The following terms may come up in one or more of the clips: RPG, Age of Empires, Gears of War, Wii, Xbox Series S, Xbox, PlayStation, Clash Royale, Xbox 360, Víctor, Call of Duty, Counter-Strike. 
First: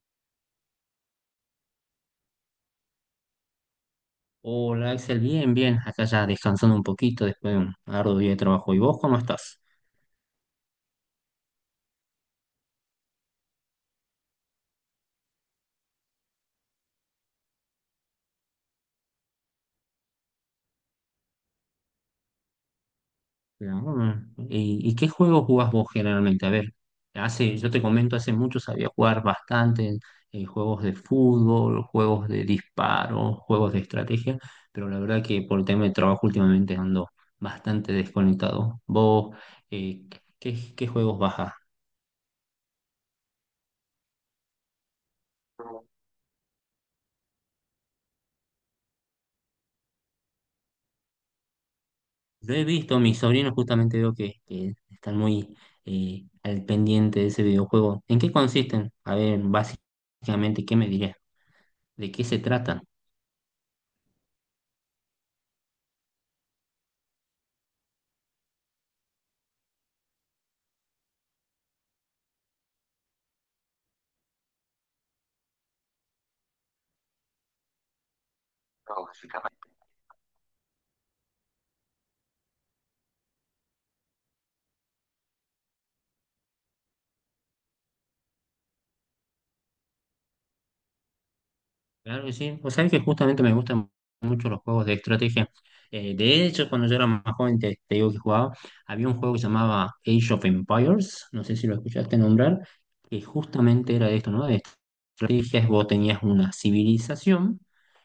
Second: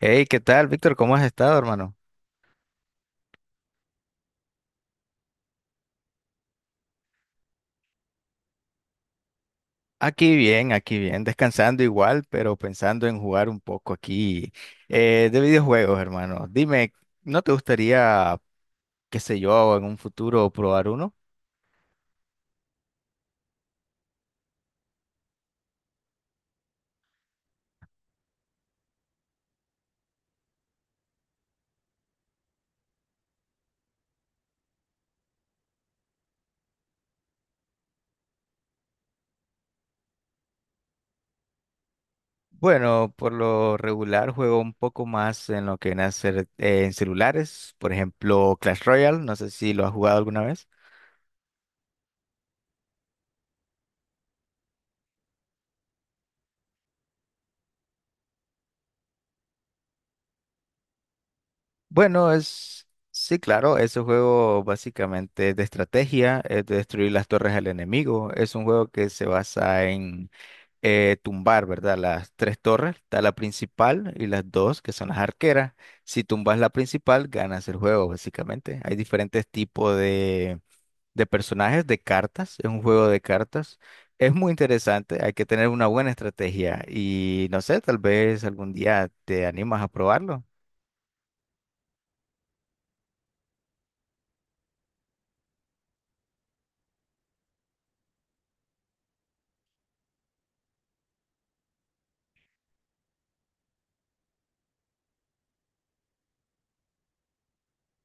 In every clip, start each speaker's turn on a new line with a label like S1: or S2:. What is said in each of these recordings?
S1: Hey, ¿qué tal, Víctor? ¿Cómo has estado, hermano?
S2: Hola Axel, bien, bien, acá ya descansando un poquito después de un arduo día de trabajo. ¿Y vos cómo estás?
S1: Aquí bien, descansando igual, pero pensando en jugar un poco aquí de videojuegos, hermano. Dime, ¿no te gustaría, qué sé yo, en un futuro probar uno?
S2: Bien, mm. ¿Y qué juegos jugás vos generalmente? A ver, hace, yo te comento, hace mucho sabía jugar bastante juegos de fútbol, juegos de disparo, juegos de estrategia, pero la verdad que por el tema de trabajo últimamente ando bastante desconectado. ¿Vos eh, qué, qué juegos bajás?
S1: Bueno, por lo regular juego un poco más en lo que viene a ser en celulares, por ejemplo, Clash Royale, no sé si lo has jugado alguna vez.
S2: Lo he visto, mis sobrinos justamente veo que están muy al pendiente de ese videojuego. ¿En qué consisten? A ver, básicamente, ¿qué me dirías? ¿De qué
S1: Bueno,
S2: se trata?
S1: sí, claro, es un juego básicamente de estrategia, es de destruir las torres al enemigo, es un juego que se basa en tumbar, ¿verdad? Las tres torres, está la principal y las dos que son las arqueras. Si tumbas la principal, ganas el juego, básicamente. Hay diferentes tipos de personajes, de cartas, es un juego de cartas. Es muy interesante, hay que tener una buena estrategia y no sé, tal vez algún día te animas a probarlo.
S2: Claro que sí. Pues sabes que justamente me gustan mucho los juegos de estrategia. De hecho, cuando yo era más joven, te digo que jugaba, había un juego que se llamaba Age of Empires, no sé si lo escuchaste nombrar, que justamente era de esto, ¿no? De estrategias, vos tenías una civilización,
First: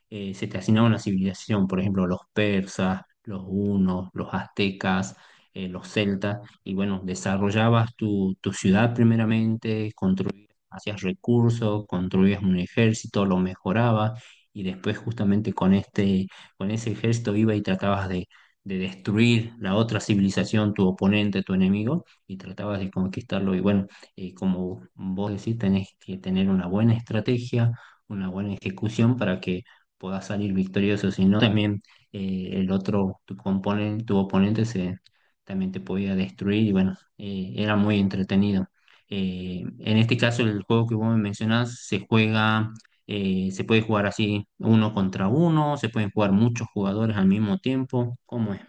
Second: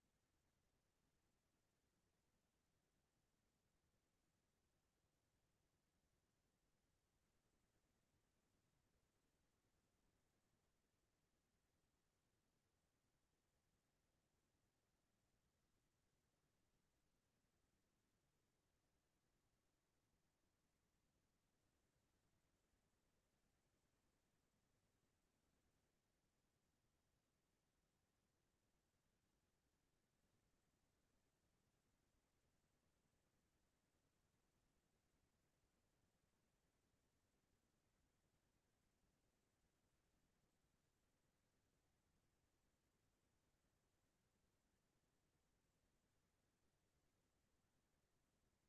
S2: se te asignaba una civilización, por ejemplo, los persas, los hunos, los aztecas, los celtas, y bueno, desarrollabas tu, tu ciudad primeramente, construías hacías recursos, construías un ejército, lo mejorabas y después justamente con este, con ese ejército iba y tratabas de destruir la otra civilización, tu oponente, tu enemigo y tratabas de conquistarlo. Y bueno, como vos decís, tenés que tener una buena estrategia, una buena ejecución para que puedas salir victorioso, si no también el otro, tu oponente se, también te podía destruir y bueno, era muy entretenido. En este caso, el juego que vos me mencionás se juega, se puede jugar así uno contra uno, se pueden jugar muchos jugadores al mismo tiempo. ¿Cómo es?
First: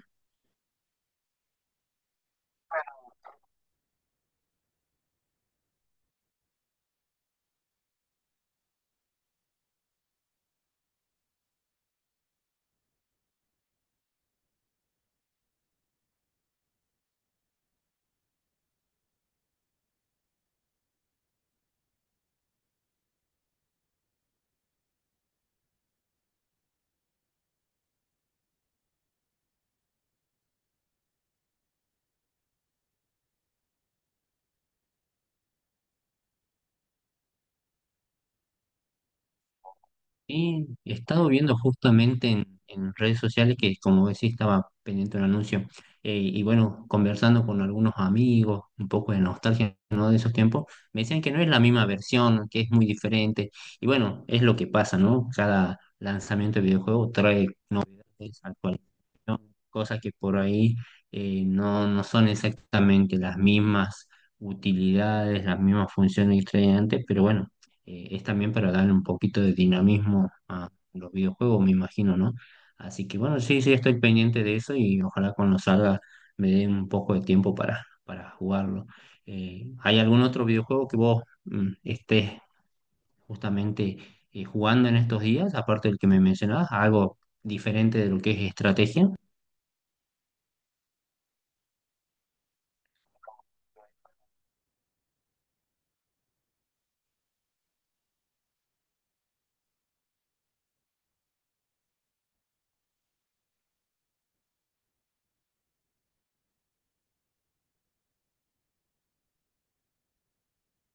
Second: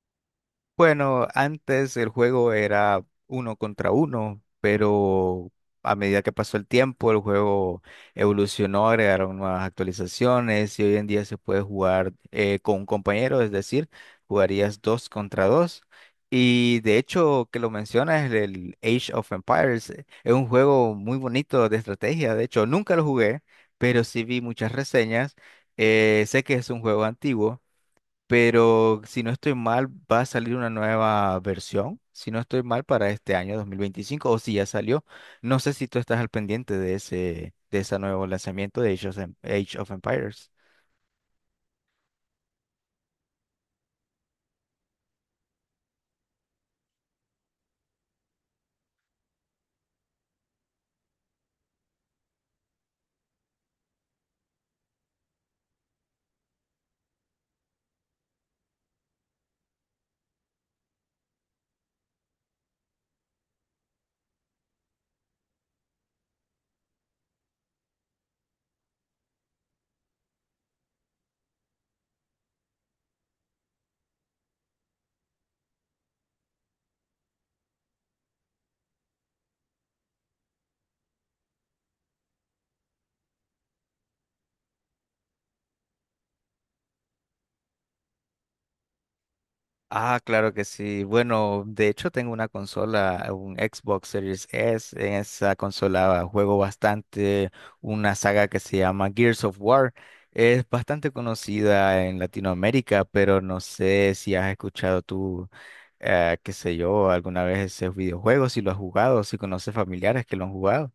S1: Bueno, antes el juego era uno contra uno, pero a medida que pasó el tiempo, el juego evolucionó, agregaron nuevas actualizaciones y hoy en día se puede jugar con un compañero, es decir, jugarías dos contra dos. Y de hecho, que lo mencionas, el Age of Empires es un juego muy bonito de estrategia. De hecho, nunca lo jugué, pero sí vi muchas reseñas. Sé que es un juego antiguo pero si no estoy mal, va a salir una nueva versión, si no estoy mal, para este año 2025, o si ya salió. No sé si tú estás al pendiente de ese nuevo lanzamiento de Age of Empires.
S2: Y he estado viendo justamente en redes sociales que, como decía, estaba pendiente un anuncio. Y bueno, conversando con algunos amigos, un poco de nostalgia, ¿no? De esos tiempos, me decían que no es la misma versión, que es muy diferente. Y bueno, es lo que pasa, ¿no? Cada lanzamiento de videojuego trae novedades actuales. Cosas que por ahí no, no son exactamente las mismas utilidades, las mismas funciones que traían antes, pero bueno, es también para darle un poquito de dinamismo a los videojuegos, me imagino, ¿no? Así que bueno, sí, sí, estoy pendiente de eso y ojalá cuando salga me dé un poco de tiempo para jugarlo. ¿Hay algún otro videojuego que vos estés justamente jugando en estos días, aparte del que me mencionabas, algo diferente de lo que es estrategia?
S1: Ah, claro que sí. Bueno, de hecho tengo una consola, un Xbox Series S. En esa consola juego bastante una saga que se llama Gears of War. Es bastante conocida en Latinoamérica, pero no sé si has escuchado tú, qué sé yo, alguna vez ese videojuego, si lo has jugado, si conoces familiares que lo han jugado.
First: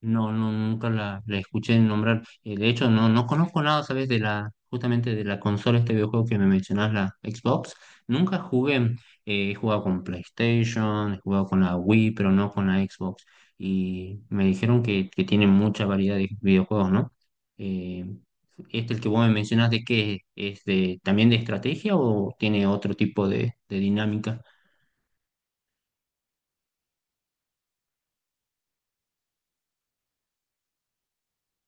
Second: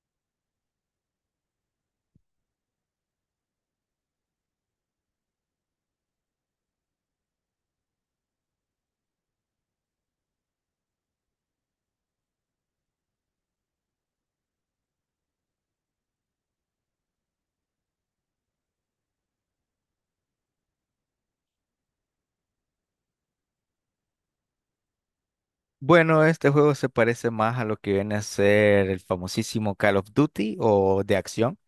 S2: No, no, nunca la, la escuché nombrar. De hecho, no, no conozco nada, ¿sabes? De la, justamente de la consola, este videojuego que me mencionás, la Xbox. Nunca jugué. He jugado con PlayStation, he jugado con la Wii, pero no con la Xbox. Y me dijeron que tiene mucha variedad de videojuegos, ¿no? Eh, este, el que vos me mencionás, ¿de qué es? ¿Es de, también de estrategia o tiene otro tipo de dinámica?
S1: Bueno, este juego se parece más a lo que viene a ser el famosísimo Call of Duty o de acción.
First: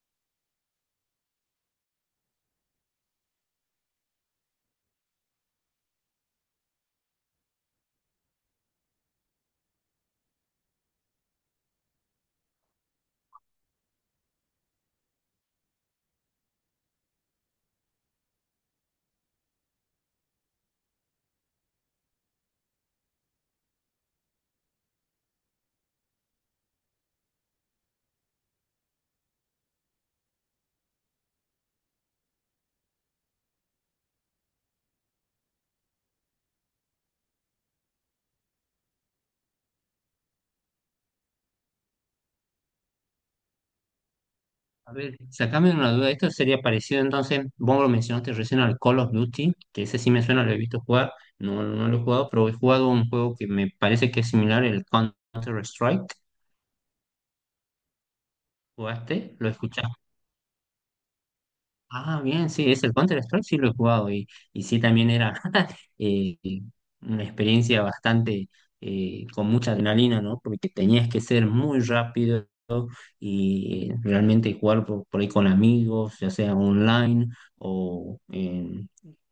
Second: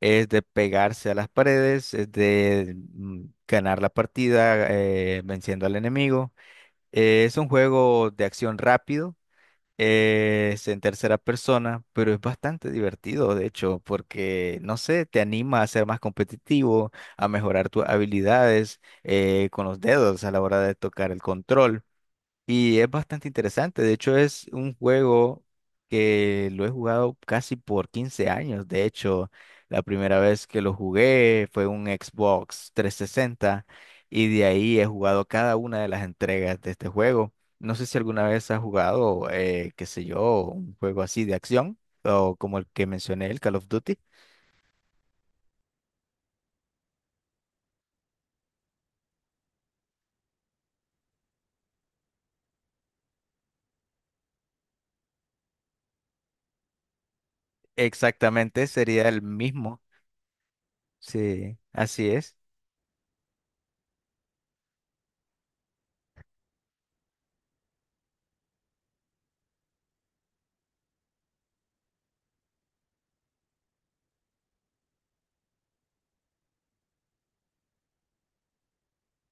S1: Es de pegarse a las paredes, es de ganar la partida venciendo al enemigo. Es un juego de acción rápido, es en tercera persona, pero es bastante divertido, de hecho, porque, no sé, te anima a ser más competitivo, a mejorar tus habilidades con los dedos a la hora de tocar el control. Y es bastante interesante. De hecho, es un juego que lo he jugado casi por 15 años. De hecho, la primera vez que lo jugué fue un Xbox 360 y de ahí he jugado cada una de las entregas de este juego. No sé si alguna vez has jugado, qué sé yo, un juego así de acción o como el que mencioné, el Call of Duty.
S2: A ver, sacame una duda. Esto sería parecido entonces, vos lo mencionaste recién al Call of Duty, que ese sí me suena, lo he visto jugar, no, no lo he jugado, pero he jugado un juego que me parece que es similar, el Counter-Strike.
S1: Exactamente, sería el
S2: ¿Jugaste? ¿Lo
S1: mismo.
S2: escuchaste?
S1: Sí, así
S2: Ah,
S1: es.
S2: bien, sí, es el Counter-Strike, sí lo he jugado y sí también era eh, una experiencia bastante con mucha adrenalina, ¿no? Porque tenías que ser muy rápido y realmente jugar por ahí con amigos, ya sea online o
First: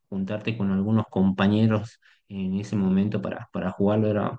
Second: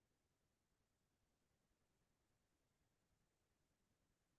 S2: juntarte con algunos compañeros en ese momento para jugarlo era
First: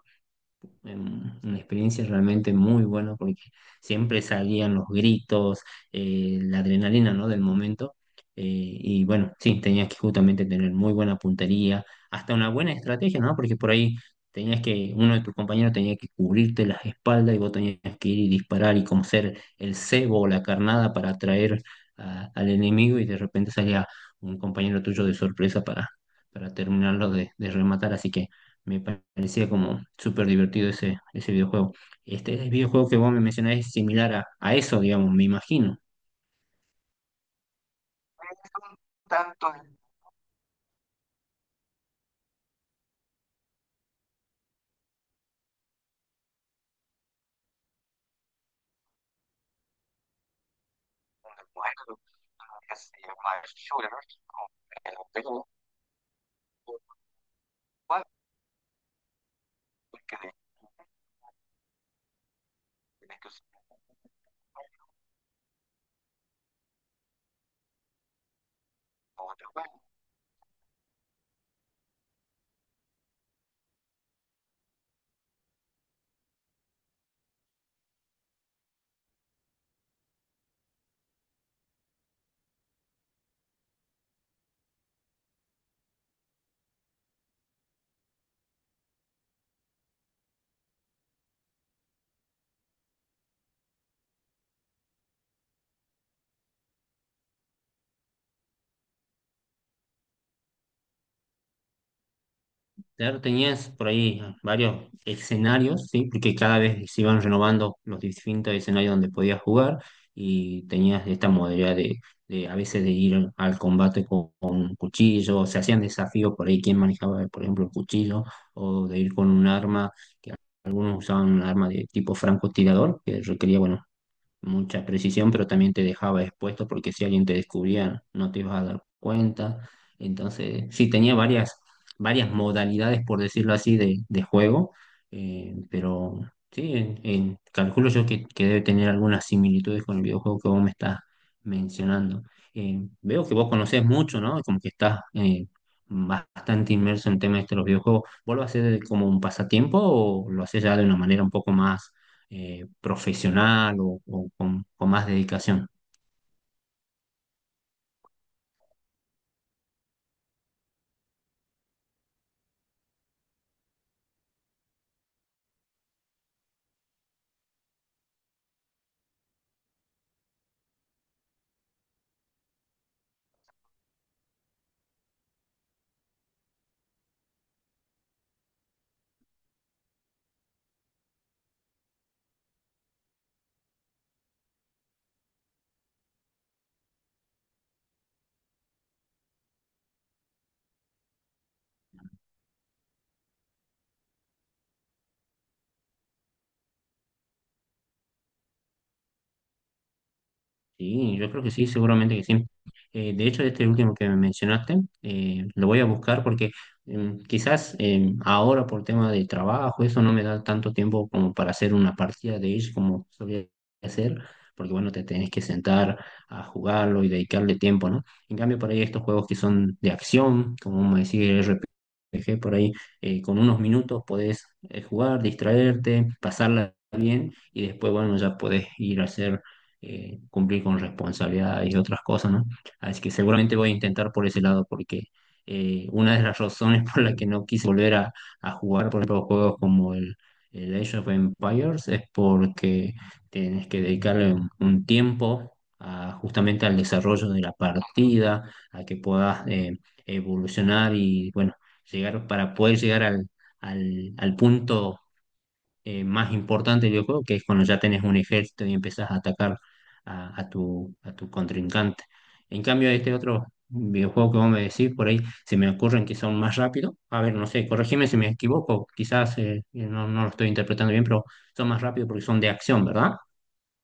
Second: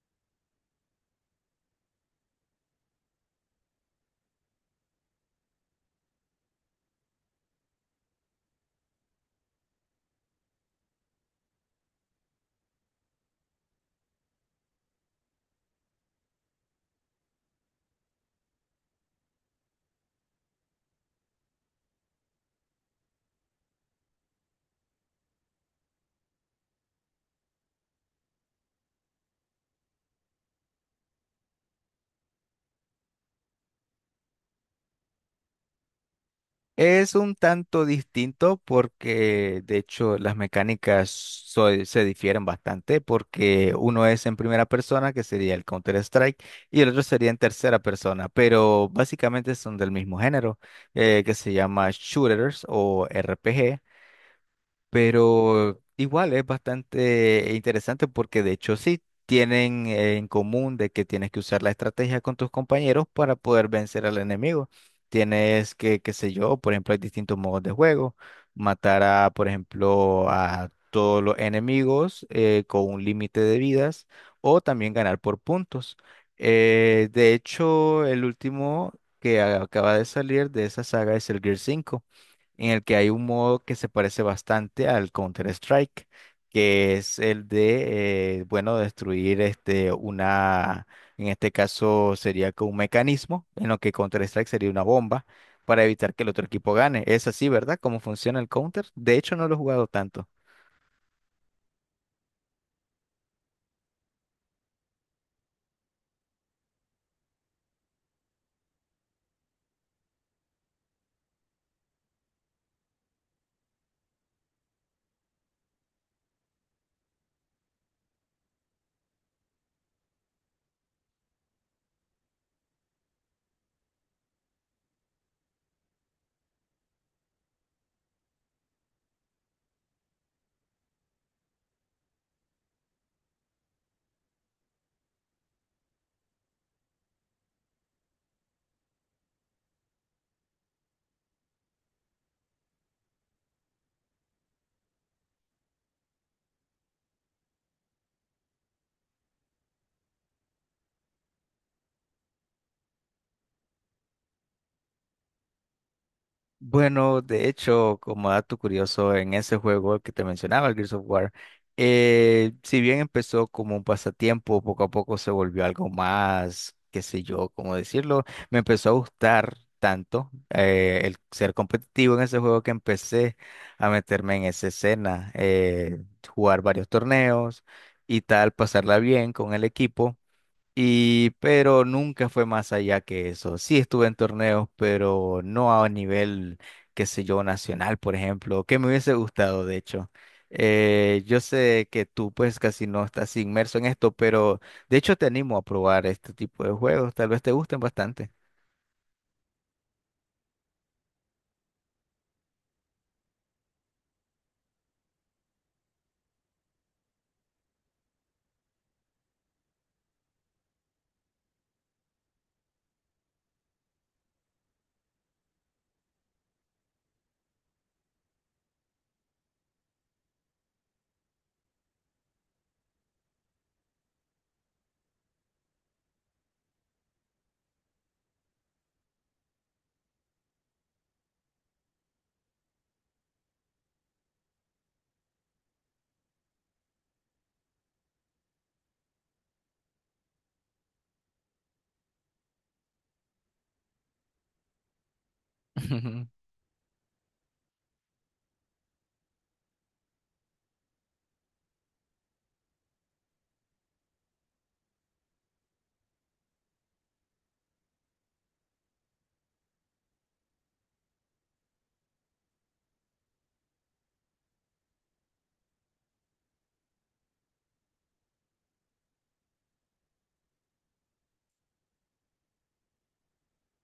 S2: una experiencia realmente muy buena porque siempre salían los gritos, la adrenalina, ¿no? Del momento. Y bueno, sí, tenías que justamente tener muy buena puntería, hasta una buena estrategia, ¿no? Porque por ahí tenías que, uno de tus compañeros tenía que cubrirte las espaldas y vos tenías que ir y disparar y como ser el cebo o la carnada para atraer al enemigo y de repente salía un compañero tuyo de sorpresa para terminarlo de rematar. Así que me parecía como súper divertido ese, ese videojuego. Este el videojuego que vos me mencionás es similar a eso, digamos, me imagino.
S1: Es un tanto distinto
S2: Tan-
S1: porque, de hecho, las mecánicas se difieren bastante porque uno es en primera persona, que sería el Counter-Strike, y el otro sería en tercera persona, pero básicamente son del mismo género, que se llama shooters o RPG. Pero igual es bastante interesante porque de hecho sí tienen en común de que tienes que usar la estrategia con tus compañeros para poder vencer al enemigo. Tienes que, qué sé yo, por ejemplo, hay distintos modos de juego. Matar a, por ejemplo, a todos los enemigos con un límite de vidas o también ganar por puntos. De hecho, el último que acaba de salir de esa saga es el Gear 5 en el que hay un modo que se parece bastante al Counter-Strike, que es el de, bueno, destruir este, una, en este caso sería que un mecanismo, en lo que Counter-Strike sería una bomba para evitar que el otro equipo gane. Es así, ¿verdad? ¿Cómo funciona el Counter? De hecho, no lo he jugado tanto.
S2: Claro, tenías por ahí varios escenarios, ¿sí? Porque cada vez se iban renovando los distintos escenarios donde podías jugar y tenías esta modalidad de a veces de ir al combate con un cuchillo, o se hacían desafíos por ahí, quién manejaba, por ejemplo, el cuchillo, o de ir con un arma, que algunos usaban un arma de tipo francotirador, que requería, bueno, mucha precisión, pero también te dejaba expuesto porque si alguien te descubría no te ibas a dar cuenta. Entonces, sí, tenía varias, varias modalidades, por decirlo así, de juego, pero sí, calculo yo que debe tener algunas similitudes con el videojuego que vos me estás mencionando. Veo que vos conocés mucho, ¿no? Como que estás bastante inmerso en temas de los videojuegos. ¿Vos lo hacés como un pasatiempo o lo haces ya de una manera un poco más profesional o con más dedicación?
S1: Bueno, de hecho, como dato curioso, en ese juego que te mencionaba, el Gears of War, si bien empezó como un pasatiempo, poco a poco se volvió algo más, qué sé yo, cómo decirlo, me empezó a gustar tanto el ser competitivo en ese juego que empecé a meterme en esa escena, jugar varios torneos y tal, pasarla bien con el equipo. Y, pero nunca fue más allá que eso. Sí estuve en torneos, pero no a nivel, qué sé yo, nacional, por ejemplo, que me hubiese gustado, de hecho. Yo sé que tú pues casi no estás inmerso en esto, pero de hecho te animo a probar este tipo de juegos, tal vez te gusten bastante.
S2: Sí, yo creo que sí, seguramente que sí. De hecho, este último que me mencionaste, lo voy a buscar porque quizás ahora por tema de trabajo, eso no me da tanto tiempo como para hacer una partida de Age como solía hacer, porque bueno, te tenés que sentar a jugarlo y dedicarle tiempo, ¿no? En cambio, por ahí estos juegos que son de acción, como me decía RPG, por ahí con unos minutos podés jugar, distraerte, pasarla bien y después, bueno, ya podés ir a hacer cumplir con responsabilidades y otras cosas, ¿no? Así que seguramente voy a intentar por ese lado, porque una de las razones por la que no quise volver a jugar, por ejemplo, juegos como el Age of Empires, es porque tienes que dedicarle un tiempo justamente al desarrollo de la partida, a que puedas evolucionar y, bueno, llegar para poder llegar al, al, al punto más importante del videojuego, que es cuando ya tenés un ejército y empezás a atacar a tu contrincante. En cambio, este otro videojuego que vos me decís, por ahí se me ocurren que son más rápidos. A ver, no sé, corregime si me equivoco, quizás no, no lo estoy interpretando bien, pero son más rápidos porque son de acción, ¿verdad?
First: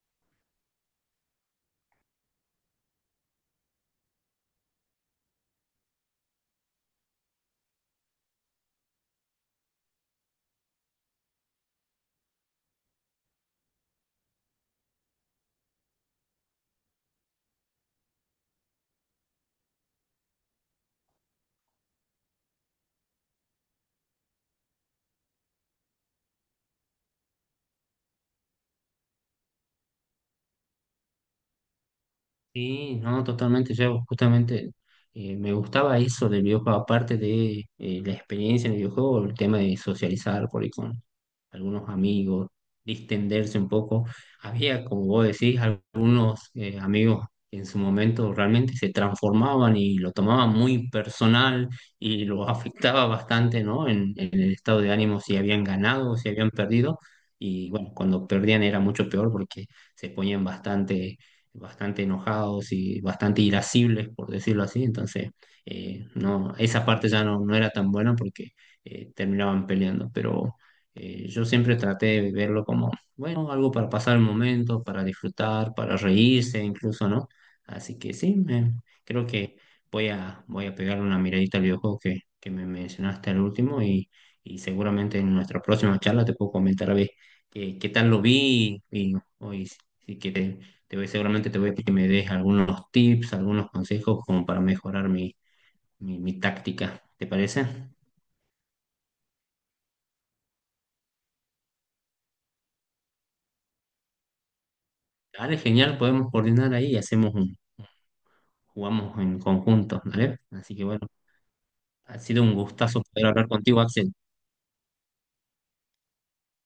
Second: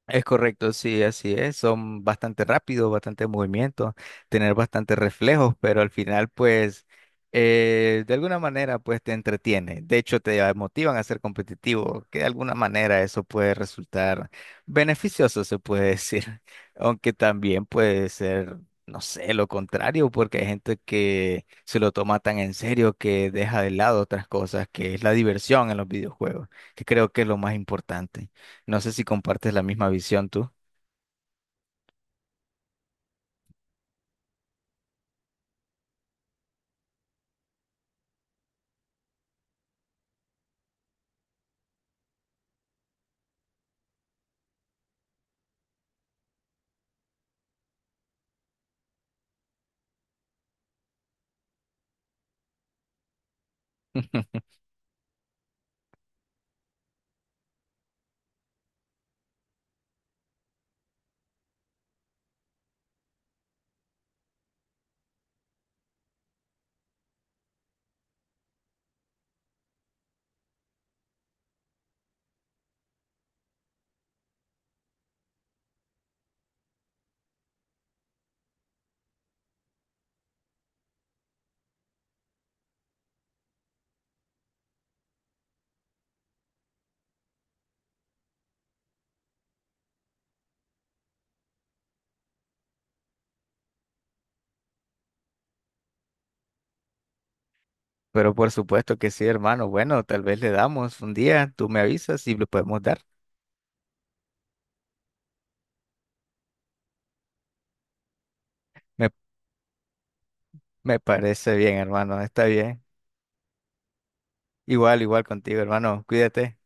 S1: Es correcto, sí, así es. Son bastante rápidos, bastante movimiento, tener bastante reflejos, pero al final, pues, de alguna manera, pues te entretiene. De hecho, te motivan a ser competitivo, que de alguna manera eso puede resultar beneficioso, se puede decir. Aunque también puede ser, no sé, lo contrario, porque hay gente que se lo toma tan en serio que deja de lado otras cosas, que es la diversión en los videojuegos, que creo que es lo más importante. No sé si compartes la misma visión tú.
S2: Sí, no, totalmente. Yo justamente me gustaba eso del videojuego, aparte de la experiencia en el videojuego, el tema de socializar por ahí con, algunos amigos, distenderse un poco. Había, como vos decís, algunos amigos que en su momento realmente se transformaban y lo tomaban muy personal y lo afectaba bastante, ¿no? En el estado de ánimo, si habían ganado o si habían perdido. Y bueno, cuando perdían era mucho peor porque se ponían bastante, bastante enojados y bastante irascibles, por decirlo así. Entonces, no, esa parte ya no, no era tan buena porque terminaban peleando. Pero yo siempre traté de verlo como, bueno, algo para pasar el momento, para disfrutar, para reírse incluso, ¿no? Así que sí, creo que voy a, voy a pegarle una miradita al videojuego que me mencionaste al último y seguramente en nuestra próxima charla te puedo comentar a ver qué, qué tal lo vi y, hoy sí que te voy, seguramente te voy a pedir que me des algunos tips, algunos consejos como para mejorar mi, mi, mi táctica. ¿Te parece?
S1: Pero por supuesto que sí, hermano. Bueno, tal vez le damos un día, tú me avisas y le podemos dar.
S2: Dale, genial, podemos coordinar ahí y hacemos un
S1: Me,
S2: jugamos en conjunto, ¿vale? Así que
S1: me
S2: bueno,
S1: parece bien,
S2: ha
S1: hermano,
S2: sido
S1: está
S2: un
S1: bien.
S2: gustazo poder hablar contigo, Axel.
S1: Igual, igual contigo, hermano. Cuídate.